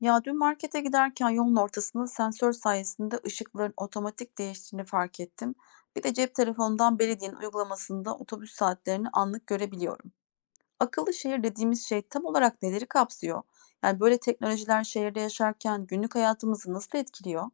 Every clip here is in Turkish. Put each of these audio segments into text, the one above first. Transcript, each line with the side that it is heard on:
left: Ya dün markete giderken yolun ortasında sensör sayesinde ışıkların otomatik değiştiğini fark ettim. Bir de cep telefonundan belediyenin uygulamasında otobüs saatlerini anlık görebiliyorum. Akıllı şehir dediğimiz şey tam olarak neleri kapsıyor? Yani böyle teknolojiler şehirde yaşarken günlük hayatımızı nasıl etkiliyor?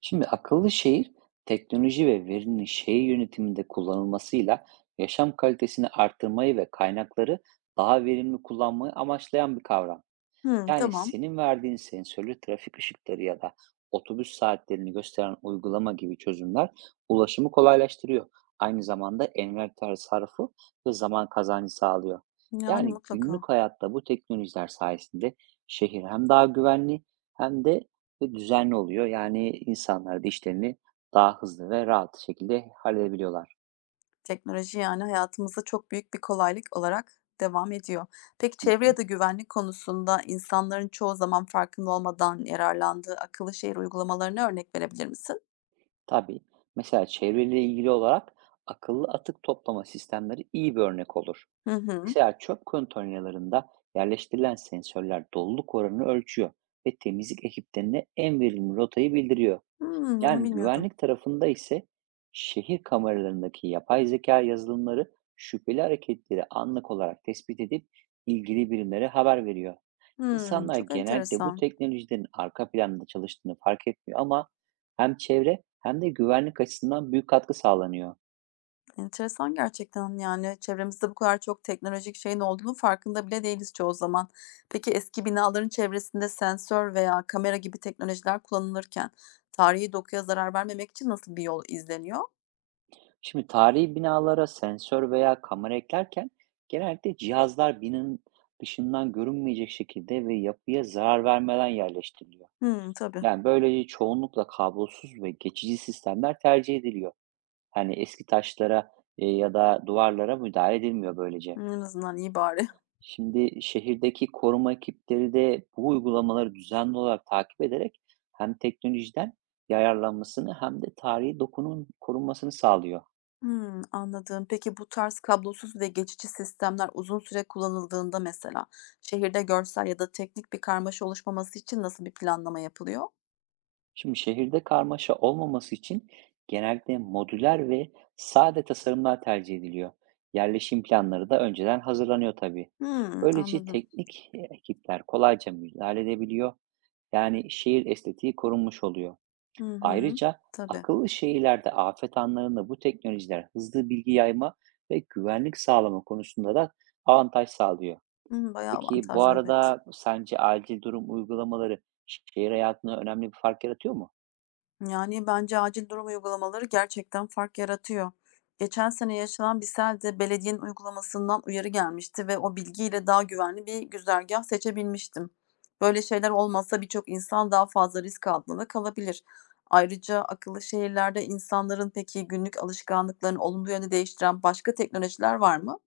right: Şimdi akıllı şehir teknoloji ve verinin şehir yönetiminde kullanılmasıyla yaşam kalitesini artırmayı ve kaynakları daha verimli kullanmayı amaçlayan bir kavram.
left: Hmm,
right: Yani
left: tamam.
right: senin verdiğin sensörlü trafik ışıkları ya da otobüs saatlerini gösteren uygulama gibi çözümler ulaşımı kolaylaştırıyor. Aynı zamanda envanter tasarrufu ve zaman kazancı sağlıyor.
left: Yani
right: Yani
left: mutlaka.
right: günlük hayatta bu teknolojiler sayesinde şehir hem daha güvenli hem de düzenli oluyor. Yani insanlar da işlerini daha hızlı ve rahat şekilde halledebiliyorlar.
left: Teknoloji, yani, hayatımızda çok büyük bir kolaylık olarak devam ediyor. Peki
right: Hı
left: çevre ya
right: hı.
left: da güvenlik konusunda insanların çoğu zaman farkında olmadan yararlandığı akıllı şehir uygulamalarına örnek verebilir misin?
right: Tabii. Mesela çevreyle ilgili olarak akıllı atık toplama sistemleri iyi bir örnek olur.
left: Hı hı.
right: Mesela çöp konteynerlarında yerleştirilen sensörler doluluk oranını ölçüyor ve temizlik ekiplerine en verimli rotayı bildiriyor.
left: Hımm, bunu
right: Yani
left: bilmiyordum.
right: güvenlik tarafında ise şehir kameralarındaki yapay zeka yazılımları şüpheli hareketleri anlık olarak tespit edip ilgili birimlere haber veriyor.
left: Hımm,
right: İnsanlar
left: çok
right: genellikle bu
left: enteresan.
right: teknolojilerin arka planda çalıştığını fark etmiyor, ama hem çevre hem de güvenlik açısından büyük katkı sağlanıyor.
left: Enteresan gerçekten, yani, çevremizde bu kadar çok teknolojik şeyin olduğunu farkında bile değiliz çoğu zaman. Peki eski binaların çevresinde sensör veya kamera gibi teknolojiler kullanılırken tarihi dokuya zarar vermemek için nasıl bir yol izleniyor?
right: Şimdi tarihi binalara sensör veya kamera eklerken genellikle cihazlar binanın dışından görünmeyecek şekilde ve yapıya zarar vermeden yerleştiriliyor.
left: Hımm, tabii.
right: Yani böylece çoğunlukla kablosuz ve geçici sistemler tercih ediliyor. Yani eski taşlara ya da duvarlara müdahale edilmiyor böylece.
left: En azından iyi bari.
right: Şimdi şehirdeki koruma ekipleri de bu uygulamaları düzenli olarak takip ederek hem teknolojiden yararlanmasını hem de tarihi dokunun korunmasını sağlıyor.
left: Hımm, anladım. Peki bu tarz kablosuz ve geçici sistemler uzun süre kullanıldığında mesela şehirde görsel ya da teknik bir karmaşa oluşmaması için nasıl bir planlama yapılıyor?
right: Şimdi şehirde karmaşa olmaması için genellikle modüler ve sade tasarımlar tercih ediliyor. Yerleşim planları da önceden hazırlanıyor tabii.
left: Hımm,
right: Böylece
left: anladım.
right: teknik ekipler kolayca müdahale edebiliyor. Yani şehir estetiği korunmuş oluyor.
left: Hı hı.
right: Ayrıca
left: Tabii.
right: akıllı şehirlerde afet anlarında bu teknolojiler hızlı bilgi yayma ve güvenlik sağlama konusunda da avantaj sağlıyor.
left: Hımm, bayağı
right: Peki, bu
left: avantajlı, evet.
right: arada sence acil durum uygulamaları şehir hayatına önemli bir fark yaratıyor mu?
left: Yani, bence acil durum uygulamaları gerçekten fark yaratıyor. Geçen sene yaşanan bir selde belediyenin uygulamasından uyarı gelmişti ve o bilgiyle daha güvenli bir güzergah seçebilmiştim. Böyle şeyler olmasa birçok insan daha fazla risk altında kalabilir. Ayrıca akıllı şehirlerde insanların peki günlük alışkanlıklarını olumlu yönde değiştiren başka teknolojiler var mı?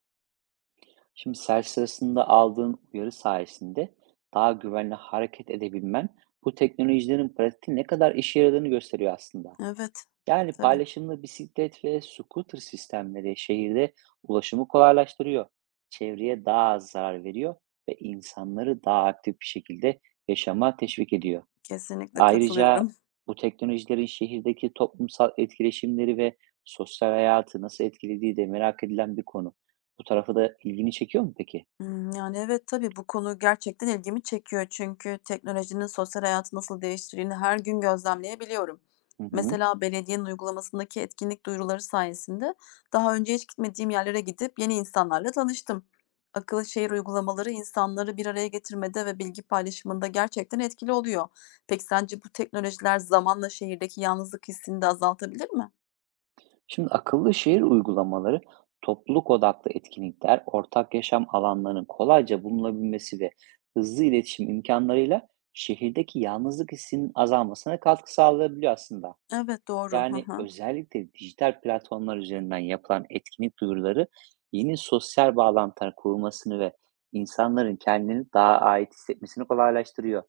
right: Şimdi seyahat sırasında aldığın uyarı sayesinde daha güvenli hareket edebilmen bu teknolojilerin pratikte ne kadar işe yaradığını gösteriyor aslında.
left: Evet,
right: Yani
left: tabii,
right: paylaşımlı bisiklet ve scooter sistemleri şehirde ulaşımı kolaylaştırıyor, çevreye daha az zarar veriyor ve insanları daha aktif bir şekilde yaşama teşvik ediyor.
left: kesinlikle
right: Ayrıca
left: katılıyorum.
right: bu teknolojilerin şehirdeki toplumsal etkileşimleri ve sosyal hayatı nasıl etkilediği de merak edilen bir konu. Bu tarafı da ilgini çekiyor mu peki?
left: Hımm, yani, evet, tabii bu konu gerçekten ilgimi çekiyor. Çünkü teknolojinin sosyal hayatı nasıl değiştirdiğini her gün gözlemleyebiliyorum.
right: Hı hı.
left: Mesela belediyenin uygulamasındaki etkinlik duyuruları sayesinde daha önce hiç gitmediğim yerlere gidip yeni insanlarla tanıştım. Akıllı şehir uygulamaları insanları bir araya getirmede ve bilgi paylaşımında gerçekten etkili oluyor. Peki sence bu teknolojiler zamanla şehirdeki yalnızlık hissini de azaltabilir mi?
right: Şimdi akıllı şehir uygulamaları topluluk odaklı etkinlikler, ortak yaşam alanlarının kolayca bulunabilmesi ve hızlı iletişim imkanlarıyla şehirdeki yalnızlık hissinin azalmasına katkı sağlayabiliyor aslında.
left: Evet, doğru. Hı
right: Yani
left: hı.
right: özellikle dijital platformlar üzerinden yapılan etkinlik duyuruları yeni sosyal bağlantılar kurulmasını ve insanların kendini daha ait hissetmesini kolaylaştırıyor.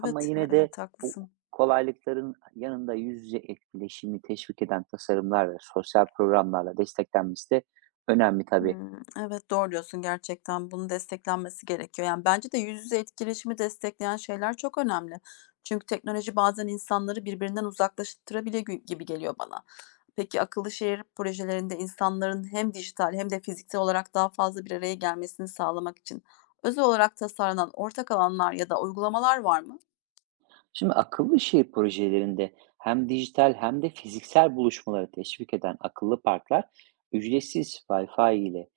right: Ama
left: ha
right: yine de
left: evet,
right: bu
left: haklısın.
right: kolaylıkların yanında yüz yüze etkileşimi teşvik eden tasarımlar ve sosyal programlarla desteklenmesi de önemli tabii.
left: Hımm. Evet, doğru diyorsun gerçekten. Bunun desteklenmesi gerekiyor. Yani, bence de yüz yüze etkileşimi destekleyen şeyler çok önemli. Çünkü teknoloji bazen insanları birbirinden uzaklaştırabiliyor gibi geliyor bana. Peki, akıllı şehir projelerinde insanların hem dijital hem de fiziksel olarak daha fazla bir araya gelmesini sağlamak için özel olarak tasarlanan ortak alanlar ya da uygulamalar var mı?
right: Şimdi akıllı şehir projelerinde hem dijital hem de fiziksel buluşmaları teşvik eden akıllı parklar, ücretsiz Wi-Fi ile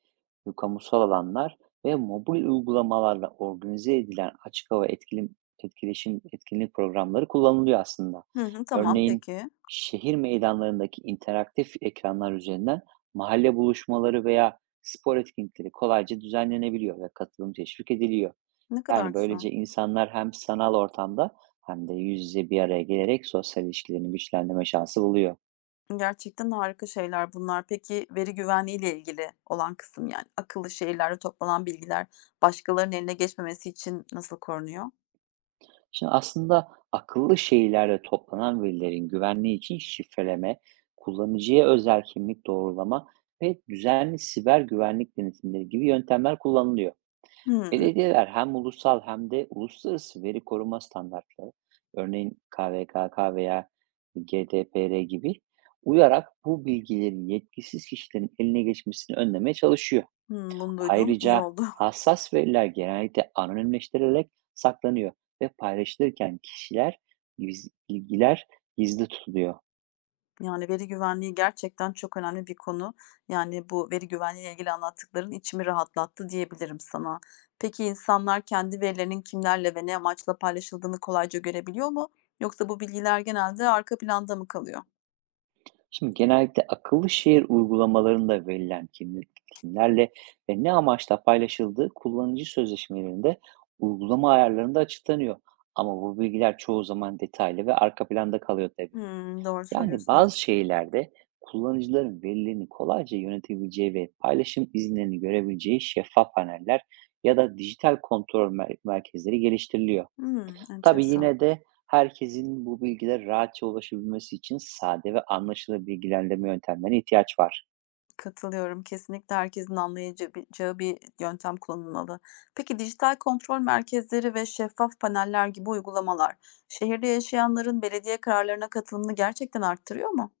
right: kamusal alanlar ve mobil uygulamalarla organize edilen açık hava etkileşim etkinlik programları kullanılıyor aslında.
left: Hı hı, tamam,
right: Örneğin
left: peki.
right: şehir meydanlarındaki interaktif ekranlar üzerinden mahalle buluşmaları veya spor etkinlikleri kolayca düzenlenebiliyor ve katılım teşvik ediliyor.
left: Ne kadar
right: Yani,
left: güzel.
right: böylece insanlar hem sanal ortamda hem de yüz yüze bir araya gelerek sosyal ilişkilerini güçlendirme şansı buluyor.
left: Gerçekten harika şeyler bunlar. Peki, veri güvenliği ile ilgili olan kısım, yani akıllı şehirlerde toplanan bilgiler başkalarının eline geçmemesi için nasıl korunuyor?
right: Şimdi aslında akıllı şehirlerde toplanan verilerin güvenliği için şifreleme, kullanıcıya özel kimlik doğrulama ve düzenli siber güvenlik denetimleri gibi yöntemler kullanılıyor.
left: Hımm.
right: Belediyeler hem ulusal hem de uluslararası veri koruma standartları, örneğin KVKK veya GDPR gibi uyarak, bu bilgilerin yetkisiz kişilerin eline geçmesini önlemeye çalışıyor.
left: Hımm, bunu duydum iyi
right: Ayrıca
left: oldu.
right: hassas veriler genellikle anonimleştirilerek saklanıyor ve paylaşılırken bilgiler gizli tutuluyor.
left: Yani, veri güvenliği gerçekten çok önemli bir konu. Yani, bu veri güvenliği ile ilgili anlattıkların içimi rahatlattı diyebilirim sana. Peki, insanlar kendi verilerinin kimlerle ve ne amaçla paylaşıldığını kolayca görebiliyor mu? Yoksa bu bilgiler genelde arka planda mı kalıyor?
right: Şimdi genellikle akıllı şehir uygulamalarında verilen kimlik, kimlerle ve ne amaçla paylaşıldığı kullanıcı sözleşmelerinde, uygulama ayarlarında açıklanıyor. Ama bu bilgiler çoğu zaman detaylı ve arka planda kalıyor tabii.
left: Hımm, doğru
right: Yani
left: söylüyorsun, evet.
right: bazı şeylerde kullanıcıların verilerini kolayca yönetebileceği ve paylaşım izinlerini görebileceği şeffaf paneller ya da dijital kontrol merkezleri geliştiriliyor.
left: Hımm,
right: Tabii
left: enteresan.
right: yine de herkesin bu bilgilere rahatça ulaşabilmesi için sade ve anlaşılır bilgilendirme yöntemlerine ihtiyaç var.
left: Katılıyorum. Kesinlikle herkesin anlayacağı bir yöntem kullanılmalı. Peki dijital kontrol merkezleri ve şeffaf paneller gibi uygulamalar şehirde yaşayanların belediye kararlarına katılımını gerçekten arttırıyor mu?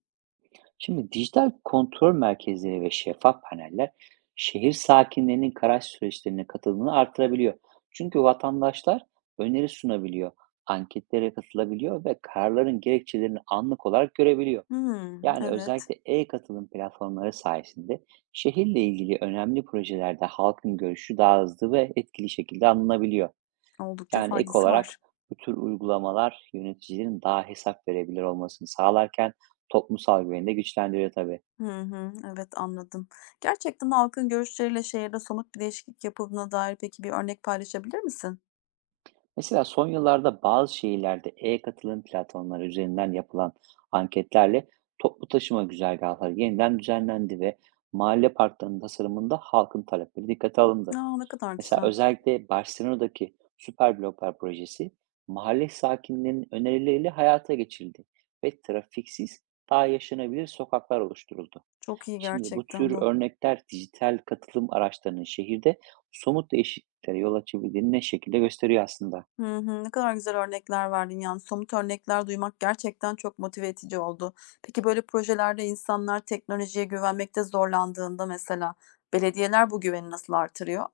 right: Şimdi dijital kontrol merkezleri ve şeffaf paneller şehir sakinlerinin karar süreçlerine katılımını artırabiliyor. Çünkü vatandaşlar öneri sunabiliyor, anketlere katılabiliyor ve kararların gerekçelerini anlık olarak görebiliyor.
left: Hımm,
right: Yani
left: evet.
right: özellikle e-katılım platformları sayesinde şehirle ilgili önemli projelerde halkın görüşü daha hızlı ve etkili şekilde alınabiliyor.
left: Oldukça
right: Yani ek
left: faydası var.
right: olarak bu tür uygulamalar yöneticilerin daha hesap verebilir olmasını sağlarken toplumsal güveni de güçlendiriyor tabii.
left: Hı hı, evet anladım. Gerçekten halkın görüşleriyle şehirde somut bir değişiklik yapıldığına dair peki bir örnek paylaşabilir misin?
right: Mesela son yıllarda bazı şehirlerde e-katılım platformları üzerinden yapılan anketlerle toplu taşıma güzergahları yeniden düzenlendi ve mahalle parklarının tasarımında halkın talepleri dikkate alındı.
left: A, ne kadar
right: Mesela
left: güzel.
right: özellikle Barcelona'daki süper bloklar projesi mahalle sakinlerinin önerileriyle hayata geçirildi ve trafiksiz, daha yaşanabilir sokaklar oluşturuldu.
left: Çok iyi
right: Şimdi bu
left: gerçekten
right: tür
left: bu.
right: örnekler dijital katılım araçlarının şehirde somut değişikliklere yol açabildiğini ne şekilde gösteriyor aslında.
left: Hı hı. Ne kadar güzel örnekler verdin, yani, somut örnekler duymak gerçekten çok motive edici oldu. Peki, böyle projelerde insanlar teknolojiye güvenmekte zorlandığında mesela belediyeler bu güveni nasıl artırıyor?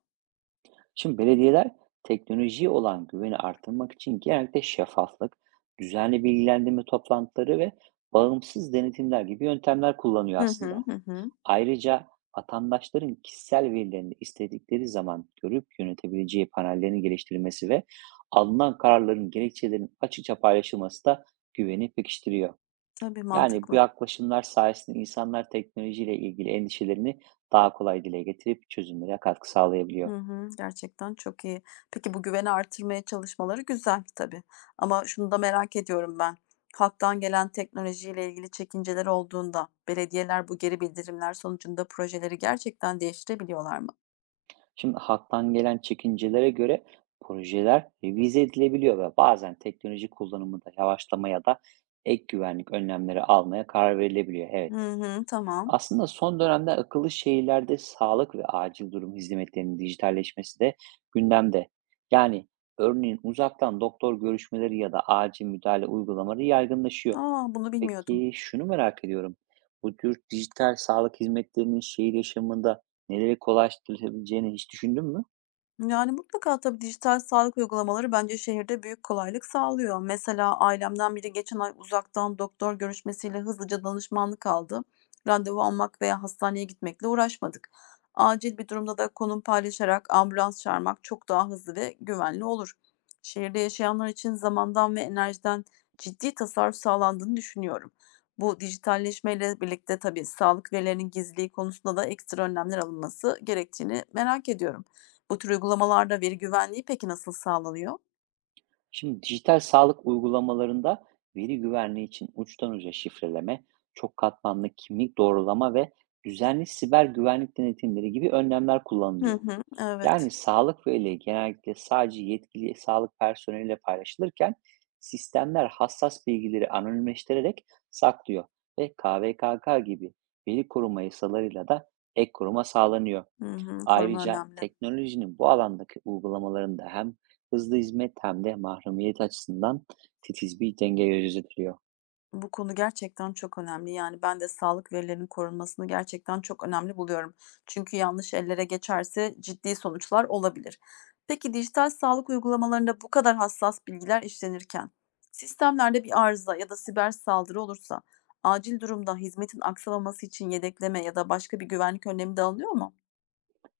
right: Şimdi belediyeler teknolojiye olan güveni artırmak için genellikle şeffaflık, düzenli bilgilendirme toplantıları ve bağımsız denetimler gibi yöntemler kullanıyor
left: Hı
right: aslında.
left: hı. Hı hı.
right: Ayrıca vatandaşların kişisel verilerini istedikleri zaman görüp yönetebileceği panellerin geliştirilmesi ve alınan kararların gerekçelerinin açıkça paylaşılması da güveni pekiştiriyor.
left: Tabii,
right: Yani bu
left: mantıklı.
right: yaklaşımlar sayesinde insanlar teknolojiyle ilgili endişelerini daha kolay dile getirip çözümlere katkı sağlayabiliyor.
left: Hı hı. Gerçekten çok iyi. Peki, bu güveni artırmaya çalışmaları güzel tabii ama şunu da merak ediyorum ben. Halktan gelen teknolojiyle ilgili çekinceler olduğunda belediyeler bu geri bildirimler sonucunda projeleri gerçekten değiştirebiliyorlar mı?
right: Şimdi halktan gelen çekincelere göre projeler revize edilebiliyor ve bazen teknoloji kullanımında yavaşlama ya da ek güvenlik önlemleri almaya karar verilebiliyor. Evet.
left: Hı hı. Tamam.
right: Aslında son dönemde akıllı şehirlerde sağlık ve acil durum hizmetlerinin dijitalleşmesi de gündemde. Yani örneğin uzaktan doktor görüşmeleri ya da acil müdahale uygulamaları yaygınlaşıyor.
left: Aa, bunu bilmiyordum.
right: Peki şunu merak ediyorum. Bu tür dijital sağlık hizmetlerinin şehir yaşamında neleri kolaylaştırabileceğini hiç düşündün mü?
left: Yani, mutlaka tabii dijital sağlık uygulamaları bence şehirde büyük kolaylık sağlıyor. Mesela ailemden biri geçen ay uzaktan doktor görüşmesiyle hızlıca danışmanlık aldı. Randevu almak veya hastaneye gitmekle uğraşmadık. Acil bir durumda da konum paylaşarak ambulans çağırmak çok daha hızlı ve güvenli olur. Şehirde yaşayanlar için zamandan ve enerjiden ciddi tasarruf sağlandığını düşünüyorum. Bu dijitalleşmeyle birlikte tabii sağlık verilerinin gizliliği konusunda da ekstra önlemler alınması gerektiğini merak ediyorum. Bu tür uygulamalarda veri güvenliği peki nasıl sağlanıyor?
right: Şimdi dijital sağlık uygulamalarında veri güvenliği için uçtan uca şifreleme, çok katmanlı kimlik doğrulama ve düzenli siber güvenlik denetimleri gibi önlemler
left: Hı
right: kullanılıyor.
left: hı, evet.
right: Yani sağlık verileri genellikle sadece yetkili sağlık personeliyle paylaşılırken sistemler hassas bilgileri anonimleştirerek saklıyor ve KVKK gibi veri koruma yasalarıyla da ek koruma sağlanıyor.
left: Hı hı, koruma
right: Ayrıca
left: önemli.
right: teknolojinin bu alandaki uygulamalarında hem hızlı hizmet hem de mahremiyet açısından titiz bir denge gözetiliyor.
left: Bu konu gerçekten çok önemli. Yani ben de sağlık verilerinin korunmasını gerçekten çok önemli buluyorum. Çünkü yanlış ellere geçerse ciddi sonuçlar olabilir. Peki dijital sağlık uygulamalarında bu kadar hassas bilgiler işlenirken sistemlerde bir arıza ya da siber saldırı olursa acil durumda hizmetin aksamaması için yedekleme ya da başka bir güvenlik önlemi de alınıyor mu?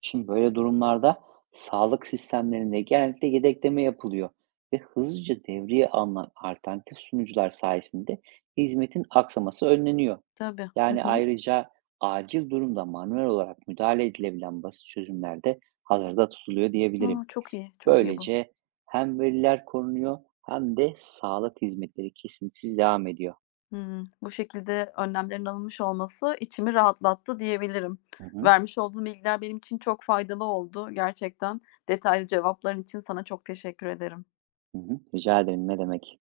right: Şimdi böyle durumlarda sağlık sistemlerinde genellikle yedekleme yapılıyor ve hızlıca devreye alınan alternatif sunucular sayesinde hizmetin aksaması önleniyor.
left: Tabii. Hı
right: Yani
left: hı.
right: ayrıca acil durumda manuel olarak müdahale edilebilen basit çözümler de hazırda tutuluyor
left: Aa,
right: diyebilirim.
left: çok iyi, çok iyi bu.
right: Böylece hem veriler korunuyor hem de sağlık hizmetleri kesintisiz devam ediyor.
left: Hımm. Bu şekilde önlemlerin alınmış olması içimi rahatlattı diyebilirim.
right: Hı hı,
left: Vermiş olduğun bilgiler benim için çok faydalı oldu gerçekten. Detaylı cevapların için sana çok teşekkür ederim.
right: hı hı. Rica ederim, ne demek.